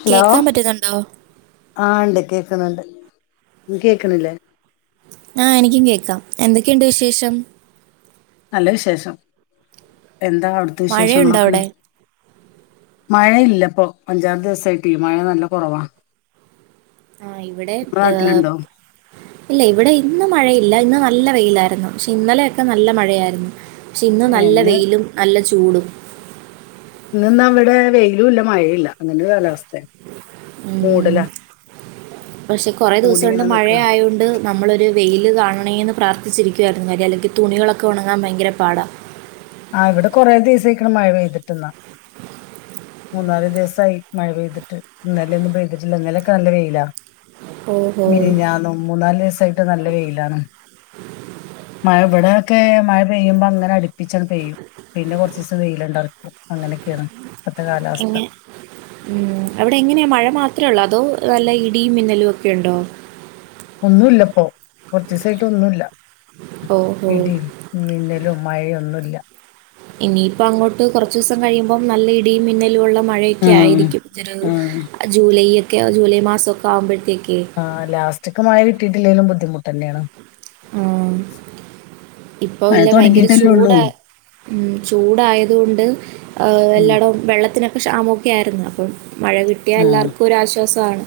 Hello കേൾക്കാൻ പറ്റുന്നുണ്ടോ ആ ഉണ്ട് കേ ണ്ട് കേക്കണില്ലേ ആഹ എനിക്കും കേക്കാം എന്തൊക്കെയുണ്ട് വിശേഷം നല്ല വിശേഷം എന്താ അവിടത്തെ മഴയുണ്ടോ വിശേഷങ്ങളൊക്കെ അവിടെ മഴയില്ലപ്പോൊ അഞ്ചാമ ദിവസായിട്ട് മഴ നല്ല കുറവാ ആഹ ഇവിടെ നിങ്ങളെ ഏഹ നാട്ടിലുണ്ടോ ഇല്ല ഇവിടെ ഇന്ന് മഴയില്ല ഇന്ന് നല്ല വെയിലായിരുന്നു പക്ഷെ ഇന്നലെയൊക്കെ നല്ല മഴയായിരുന്നു പക്ഷെ ഇന്ന് നല്ല എന്ന് വെയിലും നല്ല ചൂടും ഇന്നവിടെ വെയിലും ഇല്ല മഴല്ല അങ്ങന കാലാവസ്ഥയ ഉം മൂടലാ പശെ കൊറെ മൂടി ദെവസം ഒണ്ട് ഇങ്ങനെ മഴ നിക്കാ ആയൊണ്ട് നമ്മളൊര് വെയിയില് കാണേന്ന് പ്രാർത്ഥിച്ചിരിക്കുവാര്ന്ന് അല്ല അല്ലെങ്കി തുണികളൊക്കെ ഒണങ്ങാൻ ബയങ്കര പാടാ ആാ ഇവടെ കുറെ ദിവസേക്കാണ് മഴ പെയ്തിട്ട്ന്നാ മൂന്നാല് ദിവസായി മഴ പെയ്തിട്ട് ഇന്നലെ ഒന്നും പെയ്തിട്ടില്ലാ ഇന്നലൊക്കെ നല്ല വെയിലാ ഓഹോ മെനാഞ്ഞാന്ന് മൂന്നാല് ദിസായിട്ട് നല്ല വെയിലാണ് മഴ ഇവടെയൊക്കെ മഴ പെയ്യ്മ്പോ അങ്ങനെ അടിപ്പി [unintelligible] പെയ്യും പിന്നെ കൊറച്ച് ദെവസം വെയ്ലോണ്ടാർന്നൾവെയ്ലോണ്ടാർന്നു അങ്ങനെയൊക്കെയാണ് ഇപ്പത്തെ കാലാവസ്ഥ എങ്ങനെ ഉം അവടെ എങ്ങനെയാ മഴ മാത്ര ഒള്ളോ അതോ നല്ല ഇടിയും മിന്നലും ഒക്കെ ഒണ്ടോ ഒന്നു ഇല്ല ഇപ്പോ കൊറച്ചയസായിട്ട് ഒന്നും ഇല്ല ഓഹോ ഇടിയും, മിന്നലും, മഴയൊന്നും ഇല്ല ഇനി ഇപ്പം അങ്ങോട്ട് കൊറച്ച് ദിവസം കഴിയുമ്പോം നല്ല ഇടിയും മിന്നലും ഒള്ള മഴയൊക്കെ ആഹ് ആയിരിക്കും ആഹ് [unintelligible] ജൂലൈ ഒക്കെ ജൂലൈ മാസോക്കെ ആവ്മ്പോഴത്തേ ആ ലാസ്റ്റിക് മഴ കിട്ടിയിട്ടോല്ലെലും ബുദ്ധിമുട്ട് തന്നെയാണ് ആാ ഇപ്പൊ മഴ ഇല്ല ബയങ്കര തുടങ്ങിയിട്ടല്ലേ ഉള്ളൂ ചൂടാ ഉം ചൂടായത് കൊണ്ട് ആ ഉം എല്ലാടോം വെള്ളത്തിനൊക്കെ ക്ഷാമൊക്കെ ആര്ന്ന് അപ്പം മഴ കിട്ടിയാ ആഹ് എല്ലാർക്കും ഒര് ആശ്വാസാണ്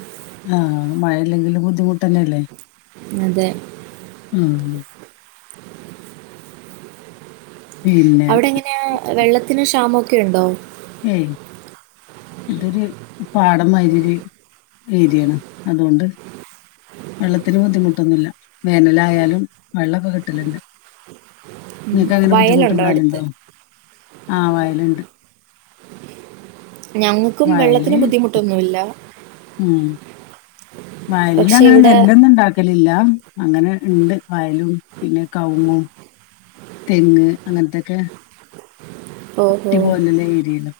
തന്നെ അല്ലേ അതെ ആാ പിന്നെ അവടെ എങ്ങനെയാ വെള്ളത്തിന് ക്ഷാമൊക്കെ ഒണ്ടോ ഏയ് ഇതൊരു ഏരായാണ് അത് കൊണ്ട് വെള്ളത്തിന് ബുദ്ധിമൊട്ടാന്നു ഇല്ല വേനലായാലും വെള്ളൊക്കെ കിട്ടലോണ്ട് ഉം, നിങ്ങക്ക് അങ്ങനെ വയലുണ്ടോ അടുത്ത് ബുദ്ധിമൊട്ട്ണ്ടാല്ണ്ടോ ആ വായലോണ്ട് ഞങ്ങക്കും വെള്ളത്തിന് വയല് ബുദ്ധിമുട്ടൊന്നു ഇല്ല വയലില്ല് അങ്ങനെ നെല്ലൊന്നും ഒണ്ടാക്കലില്ലാ അങ്ങനെ ഇണ്ട് വയലും പിന്നെ കൗങ്ങും തെങ്ങ് അങ്ങനത്തൊക്കെ ഓഹോ [unintelligible] ഏരിയാല്ലാ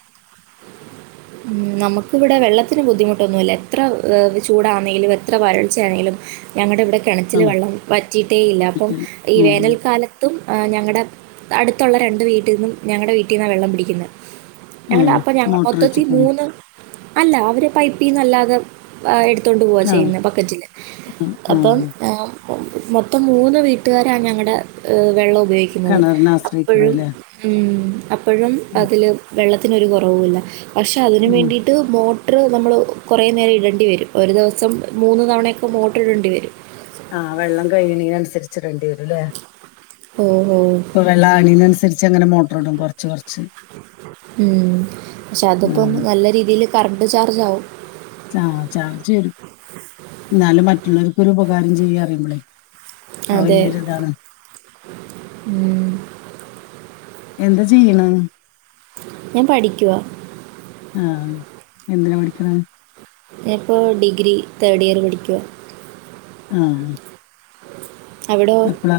ഉം നമക്ക് ഇവടെ വെള്ളത്തിന് ബുദ്ധിമുട്ടൊന്നു ഇല്ലാ എത്ര ചൂടാന്നാലും എത്ര വരൾച്ചെയാണെങ്കിലും ഞങ്ങടെ ഇവടെ ആ കെണച്ചില് വെള്ളം പറ്റിട്ടേ ഇല്ലാ അപ്പം ചുറ്റിനും. ഈ ഉം വേനൽക്കാലത്തും ഞങ്ങടെ അട്ത്തോള്ള രണ്ട് വീട്ടിന്നും ഞങ്ങാടെ വീട്ടിന്നാ വെള്ളം പിടിക്ക്ന്നേ ഉം മൊത്തത്തി മൂന്ന് അല്ലാ അവര് പൈപിന്ന് അല്ലാതെ ആ എട് തൊണ്ട് പോവുവാ ആ ചെയ്യ്ന്നോ ബക്കറ്റില് ഉം, അപ്പം ഉം. ആ [unintelligible] മൊത്തം മൂന്ന് വീട്ട്കാരാണ് ഞങ്ങടെ യ് വെള്ളം ഉപയോഗിക്ക്ന്നാത് കിണറിനെ ആശ്രയിക്കണം അപ്പാഴും അല്ലേ ഉം എപ്പോഴും ഉം, അതില് വെള്ളത്തിനൊര് കൊറാവു ഇല്ല പശേ അതിനന് ഉം. വേണ്ടിയിട്ട് മോ മോട്ടറ് നമ്മള് കൊറേ നേരം ഇടേണ്ടി വെരും ഒര് ദിവസം മൂന്ന് തവണയൊക്കെ മോട്ടറ് ഇടേണ്ടി വെരും ആ വെള്ളം കഴേണീ അന്സരിച്ച് ഇടോണ്ടി വെരും ല്ലേ ഓ ഇപ്പോ വെള്ളം [unintelligible] അന്സാരിച്ച് അങ്ങനെ മോട്ടറ് ഇടും കൊറച്ച് കൊറച്ച് ഉം പശെ അതിപ്പം നല്ല രീതില് കറണ്ട് ചാർജാകും ചാ ചാർജ് വെരും എന്നാലും മറ്റുള്ളവക്ക് ഒര് ഉപകാരം ചെയ്യ അറിയ്മ്പാളേ ആ അതെ വല്ല്യായോരു ഇതാണ് ഉം എന്താ ചെയ്യാണ ഞാൻ പഠിക്കുവാ ആ എന്തിനാ പഠിക്കാണ ഞാന് ഇപ്പോ ഡിഗ്രി തേർഡ് ഇയർ പഠിക്കുവാ ആ അവിടോ പ്പള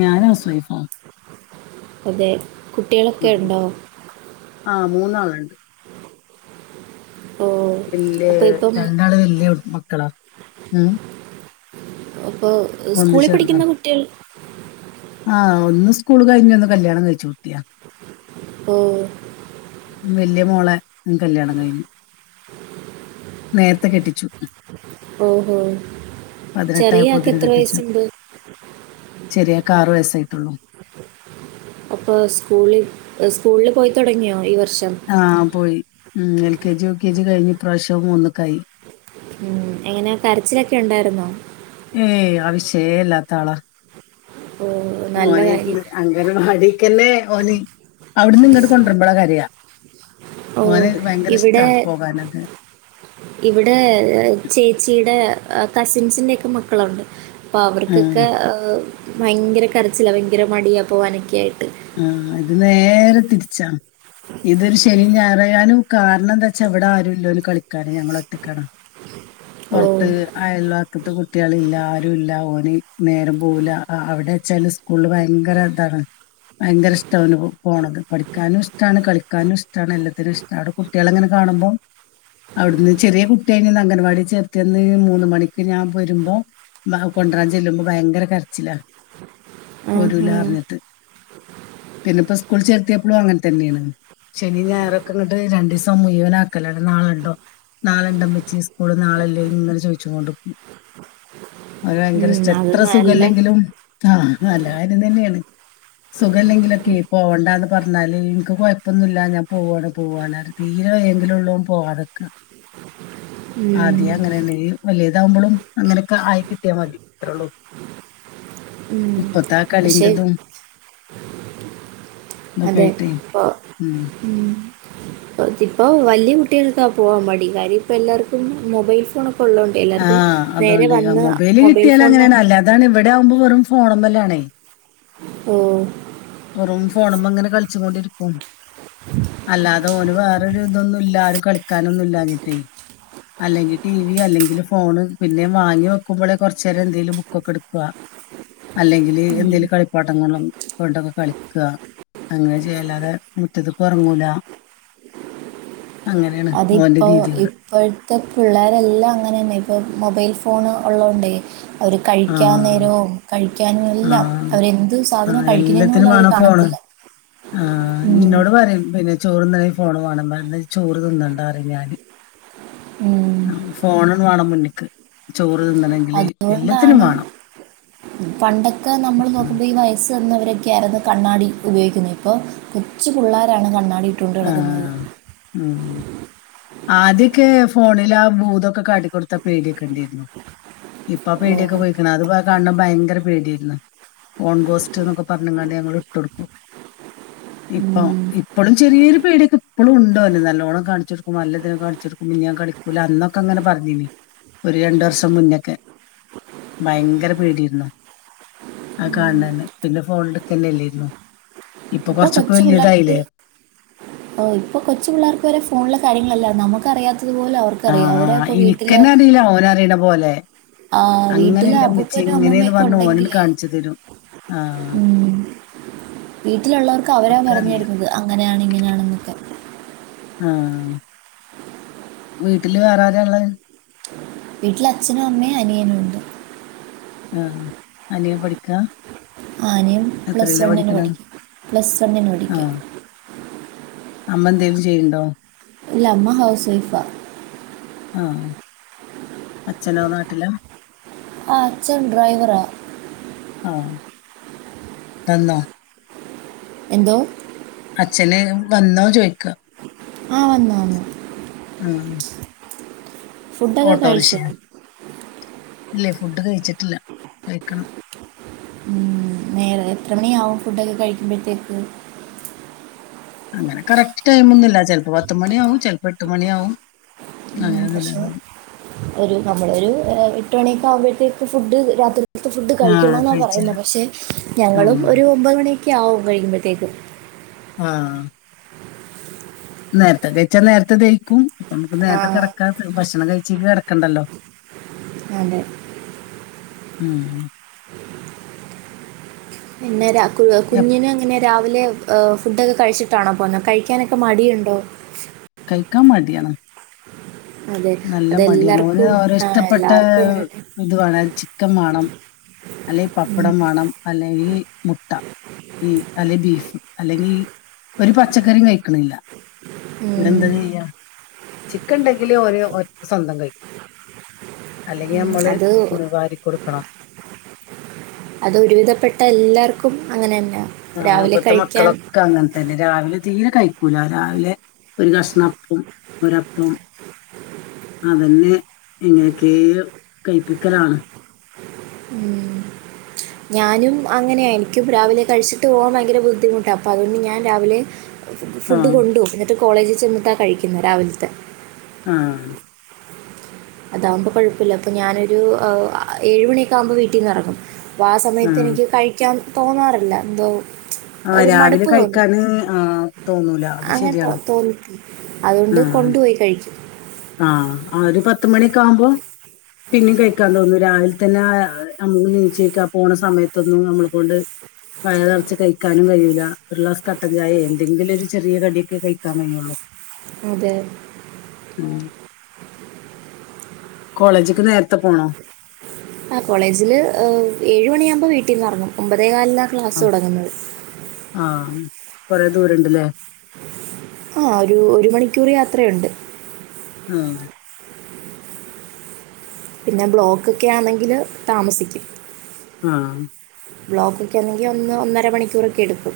ഞാനാണ് സ്വയ്ഫാ അതെ കുട്ടികളൊക്കെ ഉണ്ടോ മൂന്നാളിണ്ട് ഓ വല്യ അപ്പോൾ ഇപ്പം രണ്ടാള് വല്യ മക്കളാ ഉം അപ്പൊ ഒന്ന് സ്കൂളിൽ ചെറുതാ പഠിക്കുന്ന കുട്ടികൾ സ്ക്കൂള് കൈഞ്ഞ് അന്ന് കല്യാണം കൈച്ചു ഓ വല്യ മോളെ കല്യാണം കൈഞ്ഞ് നേർത്ത കെട്ടിച്ചു ഓഹോ ചെറിയ ആൾക്ക് എത്ര വയസ്സുണ്ട് ചെറിയ ആൾക്ക് ആറ് വയസ്സായിട്ടുള്ളൂ അപ്പൊ സ്കൂളി സ്കൂളില് പോയി തുടങ്ങിയോ ഇവർ ആ പോയി ഉം L K G U K G കഴിഞ്ഞ് ഈ പ്രാവശ്യം ഒന്ന് കായി ഉം എങ്ങനെ കരച്ചിലൊക്കെ ഉണ്ടായിരുന്നോ ഏയ് ആ വിഷയേയില്ലാത്ത ആളാ ഓ നല്ല മോന് കാര്യം അങ്കനവാടിക്കന്നേ ഓന് അവിടന്ന് ഇങ്ങട് കൊണ്ടുവരുമ്പഴാ കരയാ ഓ ഓന് ഭയങ്കര ഇഷ്ടാ ഇവിടെ പോവനൊക്കെ ഇവിടെ ചേച്ചിയുടെ കസിൻസിൻ്റെ ഒക്കെ മക്കള് ഉണ്ട് അപ്പ ആ അവർക്കൊകെ ഒ പ ഭയങ്കര കരച്ചില ഭയങ്കര മടിയാ പോകാനൊക്കെയായിട്ട് ആഹ് ഇത് നേരെ തിരിച്ചാ ഇതൊരു ശനി ഞായരായാനും കാരണം എന്താ വെച്ചാ എവിടെ ആരുല്ലാലോ കളിക്കാന് ഞങ്ങള് ഒറ്റക്കാണ് ഓ പുറത്തു അയൽവക്കത്ത് കുട്ടികളില്ല ആരൂല ഓന് നേരം പോവൂല അവിടെ വച്ചാല് സ്കൂളില് ഭയങ്കര ഇതാണ് ഭയങ്കര ഇഷ്ട്ടാണ് ഓന് പോവണത്തത് പഠിക്കാനും ഇഷ്ട്ടാണ് കളിക്കാനും ഇഷ്ട്ടാണ് എല്ലാത്തിനും ഇഷ്ട്ട അവടെ കുട്ടികളെ ഇങ്ങനെ കാണുമ്പോ അവടെന്ന് ചെറിയ കുട്ടിയായിഞ അങ്കണവാടി ചെർത്തയന്നു മൂന്ന് മണിക്ക് ഞാൻ വരുമ്പോ കൊണ്ടുവരാൻ ചെല്ലുമ്പോ ഭയങ്കര കര ചില ആഹാ പൊരൂലാറിഞ്ഞിട്ട് പിന്നെ ഇപ്പൊ സ്കൂളിൽ ചേർത്തിയപ്പോളും അങ്ങനെ തന്നെയാണ് ശനി ഞായർ ഒക്കെ അങ്ങട്ട് രണ്ടു ദിവസം മുഴുവൻ ആക്കലാണ് നാളെ ഇണ്ടോ നാളെ ഇണ്ട അമ്മച്ചി സ്കൂൾ നാളെ ഇല്ലേ ഇങ്ങനെ ചോയിച്ചോണ്ട് നിക്കും അവൻ ഭയങ്കര ഇഷ്ട ഉം, അത് എത്ര നല്ല സുഖല്ലെങ്കിലും ആഹ് നല്ല കാര്യം തന്നെയാണ് സുഖല്ലെങ്കിലൊക്കെ പോവണ്ടാന്ന് പറഞ്ഞാല് എനിക്ക് കൊഴപ്പൊന്നുല്ല ഞാൻ പോവാണ് പോവാണ് തീരെ വയ്യെങ്കിലും ഉള്ളൂ പോവാതെ നിക്ക ഉം. ആദ്യം അങ്ങനെ തന്നെ ഇനി വല്യതാവുമ്പോളും അങ്ങനെയൊക്കെ ആയി കിട്ടിയ മതി അത്രയുള്ളൂ ഉം. ഇപ്പത്ത പക്ഷെ കളിയിണ്ടെന്നും അതെ ഇപ്പൊ ഉം കുറച്ചിപ്പോ വല്യ കു കുട്ടികൾക്കാ പോവാൻ മടി കാര്യം ഇപ്പ എല്ലാവർക്കും മൊബൈൽ ഫോൺ ആഹ് അതുകൊണ്ട് മൊബൈല് മൊബൈൽ കിട്ടിയാൽ ഫോണിന് അങ്ങനെയാണ് അല്ലാതാണ് ഇവിടെയാവുമ്പോ വെറും ഫോണുമ്മലാ ണേ ഓഹ് വെറും ഫോണുമ്മ അങ്ങനെ കളിച്ചു കൊണ്ടിരിക്കും അല്ലാതെ ഓന് വേറൊരു ഇതൊന്നും ഇല്ല ആരും കളിക്കാനൊന്നും ഇല്ലാഞ്ഞിട്ടെ അല്ലെങ്കിൽ ടി വി അല്ലെങ്കിൽ ഫോ ഫോണ് പിന്നെ വാങ്ങി വെക്കുമ്പോളെ കുറച്ച് നേരം എന്തേലും ബുക്കൊക്കെ എടുക്കുവാ അല്ലെങ്കിൽ എന്തെലും കളിപ്പാട്ടം കൊണ്ട് കെട കളിക്ക അങ്ങനെ ചെയ്യല്ലാതെ മുറ്റത്തു ഇപ്പൊ ഇറങ്ങൂല അതിപ്പോ ഇപ്പഴത്ത പിള്ളാരെല്ലാം അങ്ങനെയന്നെ ഇപ്പൊ മൊബൈൽ ഫോ ഫോണ് ഉള്ളത് കൊണ്ടേ അവര് കഴിക്കാ ആഹ് നേരവും കഴിക്കാനും എല്ലാം ആഹ് അവരെന്ത് സാധനം ആഹ് കഴിക്കുന്നെന്ന് പോലും എല്ലാത്തിനും അവര് വേണം ഫോണ്. കാണത്തില്ല ആ ഉം നിന്നോട് പറയും പിന്നെ ചോറ്ന്നന്നെങ്കി ഫോണ് വേണം ചോറ് തിന്നണ്ടാറ ഞാന് ഉം ഫോണ് വേണം മുന്നിക്ക് ചോറ് തിന്നണെങ്കില് എല്ലാത്തിനും അതുകൊണ്ടാണ് വേണം പണ്ടൊക്കെ നമ്മൾ ഉം. നോക്കുമ്പോ ഈ വയസ്സ് തന്നവരൊക്കെയ ആയിരുന്നു കണ്ണാടി ഉപയോഗിക്കുന്നു ഇപ്പൊ കൊച്ചു പിള്ളോരാണ് കണ്ണാടി ഇട്ടോണ്ട് ആ നടക്കുന്നത് ആദ്യൊക്കെ ഫോണിൽ ആ ഭൂതൊക്കെ കാട്ടിക്കൊടുത്ത പേടി ക്കെണ്ടിരുന്നു ഇപ്പ പേടിയൊക്കെ പോയിക്കണ് അത് കാണ ഭയങ്കര പേടിയര്ന്ന് ഫോൺ ഗോസ്റ്റ് എന്നൊക്കെ പറഞ്ഞങ്ങാണ്ട് ഞങ്ങൾ ഇട്ടൊടുക്കും ഇപ്പൊ ഉം. ഇപ്പോളും ചെറിയൊരു പേടിയൊക്കെ ഇപ്പളും ഉണ്ടോന് നല്ലോണ്ണം കാണിച്ചു കൊടുക്ക നല്ല ഇതിനെയൊക്കെ കാണിച്ചെടുക്കുമ്പ ഇനി ഞാൻ കളിക്കൂലാ അന്നൊക്കെങ്ങനെ പറഞ്ഞീേനീ ഒരു രണ്ടു വർഷം മുന്നൊക്കെ ഭയങ്കര പേടിരുന്നു ആ കാണണന്നെ പിന്നെ ഫോൺഡ്ക്കന്നെല്ലരുന്നു ഇപ്പൊ കൊച്ചു പിള്ളേർക്ക് ഇപ്പൊ കൊച്ച് പിള്ളേർക്ക് വരെ ഫോണിലെ കാര്യങ്ങളല്ലാ അറിയാം നമുക്കറിയാത്ത ആഹ് എനിക്കന്നെ അറിയില്ല ഓന് അറിയണ പോലെ ആ, വീട്ടിലെ അങ്ങനെല്ലമ്മിച്ചി അപ്പൂപ്പനും ഇങ്ങനെന്ന് അമ്മൂമ്മയൊക്കെ പറഞ്ഞു ഓനന് ഉണ്ടെങ്കിലേ കാണിച്ചു തരും ആഹ് ഉം, വീട്ടിലുള്ളവർക്ക് അവരാ പറഞ്ഞു തരുന്നത് അങ്ങനെയാണ് ഇങ്ങനെയണെന്നൊക്കെ ആഹ് വീട്ടില് വേറെരാള്ളത് വീട്ടില് അച്ഛനും അമ്മേം അനിയനും ഉണ്ട് ആഹ് അനിയൻ പഠിക്കാ ആഹ് അനിയൻ പ്ലസ് എത്രയിലാ വണ് ന് പഠിക്കണ പഠിക്ക പ്ലസ് വണ്ന് ആ പഠിക്കാ അമ്മ എന്തേലും ചെയ്യണ്ടോ ഇല്ല അമ്മ ഹൗസ് വൈഫാ ആഹ് അച്ഛനോ നാട്ടിലോ ആ അച്ഛൻ ഡ്രൈവറാ ആഹ് എന്താ എന്തോ അച്ഛന് വന്നോ ചോയി ആഹ് വന്നു വന്നു. ആഹ്. ഫുഡൊക്കെ കഴിച്ചോ? ഇല്ലേ ഫുഡ് കഴിച്ചിട്ടില്ല കഴിക്കണം. ഉം നേരെ എത്ര മണിയാവും ഫുഡൊക്കെ കഴിക്കുമ്പോഴത്തേക്ക്? അങ്ങനെ കറക്റ്റ് ടൈമൊന്നുല്ല ചിലപ്പോ പത്തുമണിയാവും ചിലപ്പോ എട്ട് മണിയാവും. ഉ അങ്ങനെയൊന്നുമില്ല പക്ഷെ ഉണ്ടാവും. ഒരു നമ്മളൊരു എട്ട് മണിയൊക്കെ ആവുമ്പോഴത്തേക്ക് ഫുഡ് രാത്രി ഫുഡ് ആ കഴിക്കണെന്നാ കഴിച്ചാൽ പറയുന്നത് പക്ഷെ ഞങ്ങളും ഒരു ഒമ്പത് മണി ക്കാവും കഴിയുമ്പോഴത്തേക്കും. ആഹ്. നേരത്തെ കയിച്ച നേരത്തെ ദഹി ക്കും നമുക്ക് ആ നേരത്തെ കിടക്കാത്ത ഭക്ഷണം കഴിച്ചി കിടക്കണ്ടല്ലോ. അതെ. ഉം. പിന്നെ രാ എപ്- കുഞ്ഞിന് അങ്ങനെ രാവിലെ ഏഹ് ഫുഡൊക്കെ കഴിച്ചിട്ടാണോ പോന്നെ കഴിക്കാനൊക്കെ മടിയുണ്ടോ? കയിക്കാൻ മടിയാണ്. അതെ നല്ല മടിയാണ് ഓര് അതെല്ലാർക്കും ഓരോ ആഹ് ഇഷ്ടപ്പെട്ട എല്ലാർക്കും അങ്ങനെന്നെ ഇത് വേണം ചിക്കൻ വേണം. അല്ലേ ഉം പപ്പടം വേണം അല്ലെങ്കിൽ മുട്ട. ഈ അല്ലെ ബീഫ് അല്ലെങ്കി ഒരു പച്ചക്കറിം കഴിക്കണില്ല. ഉം പിന്നെന്താ ചെയ്യാ ചിക്കൻ ഇണ്ടെങ്കില് ഓര് ഒ സ്വന്തം കഴിക്കും. അല്ലെങ്കി ഉം നമ്മള് അത് വാരി കൊടുക്കണം. അത് ഒരു വിധപ്പെട്ട എല്ലാർക്കും അങ്ങനെ ആഹ് ഇപ്പത്തെ മക്കളൊക്കെ അങ്ങനത്തന്നെ രാവിലെ തീരെ കഴിക്കൂല രാവിലെ ഒരു കഷ്ണ അപ്പോം ഒരപ്പം അതന്നെ എങ്ങനെക്കെയോ കയിപ്പിക്കലാണ് മ് ഞാനും അങ്ങനെയാ ഇനിക്കും രാവിലെ കഴിച്ചിട്ട് പോകാൻ ഭയങ്കര ബുദ്ധിമുട്ടാ അപ്പൊ അതുകൊണ്ട് ഞാൻ രാവിലെ ഫുഡ് ആഹ് കൊണ്ടു പോം എന്നിട്ട് കോളേജിൽ ചെന്നിട്ടാ കഴിക്കുന്നെ രാവിലത്തെ ആഹ് അതാകുമ്പോ കൊഴപ്പില്ല അപ്പൊ ഞാനൊരു ആ ഏഴുമണിയൊക്കെ ആകുമ്പോ വീട്ടീന്നെറങ്ങും അപ്പൊ ആ സമയത്ത് ആഹ് എനിക്ക് കഴിക്കാൻ തോന്നാറില്ല എന്തോ ആഹ് ഒരു രാവിലെ മടുപ്പ് തോന്നും കഴിക്കാന് ആഹ് തോന്നൂല അത് അങ്ങനെ ശരിയാണ് തോന്നി അതുകൊണ്ട് ആഹ് കൊണ്ടുപോയി കഴിക്കും ആഹ് ആഹ് ഒരു പത്തു മണിക്കാവുമ്പോ പിന്നേം കഴിക്കാൻ തോന്നും രാവിലെ പിന്നെ [unintelligible] പോണ സമയത്തൊന്നും നമ്മളെ കൊണ്ട് വയറുനെറച്ച് കഴിക്കാനും കയ്യൂല്ല ഒരുഗ്ലാസ് കട്ടൻ ചായേ എന്തെങ്കിലും ഒരു ചെറിയ കടിയൊക്കെ കഴിക്കാൻ കഴിയ്യൊള്ളൂ അതേ ഉം കോളേജിക്ക് നേരത്തെ പോണോ ആ കോളേജില് ഏഴുമണിയാകുമ്പോ വീട്ടീന്നെറങ്ങും ഒമ്പതേ കാലിന് ആ ആ കൊറെ ദൂരുണ്ടല്ലേ ആ ഒരു ഒരു മണിക്കൂർ യാത്രയൊണ്ട് ആ പിന്നെ ബ്ലോക്കൊക്കെ ആണെങ്കിൽ താമസിക്കും ആ ബ്ലോക്കൊക്കെ ആന്നെങ്കി ഒന്ന് ഒന്നര മണിക്കൂറൊക്കെ എടുക്കും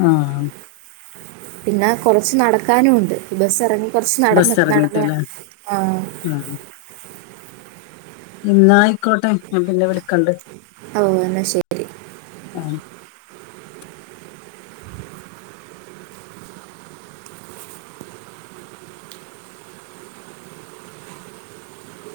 ആ പിന്നെ കൊറച്ച് നടക്കാനും ഉണ്ട് ഈ ബസ്സെറങ്ങി. കൊറച്ച് ബസ് നടന്ന് നടന്നു എറങ്ങിട്ടല്ലേ വേണം ആ ആഹ് ഇന്നാ ആയിക്കോട്ടെ ഞാൻ പിന്നെ വിളിക്കണ്ട്. ഓ എന്നാ ശരി. ആ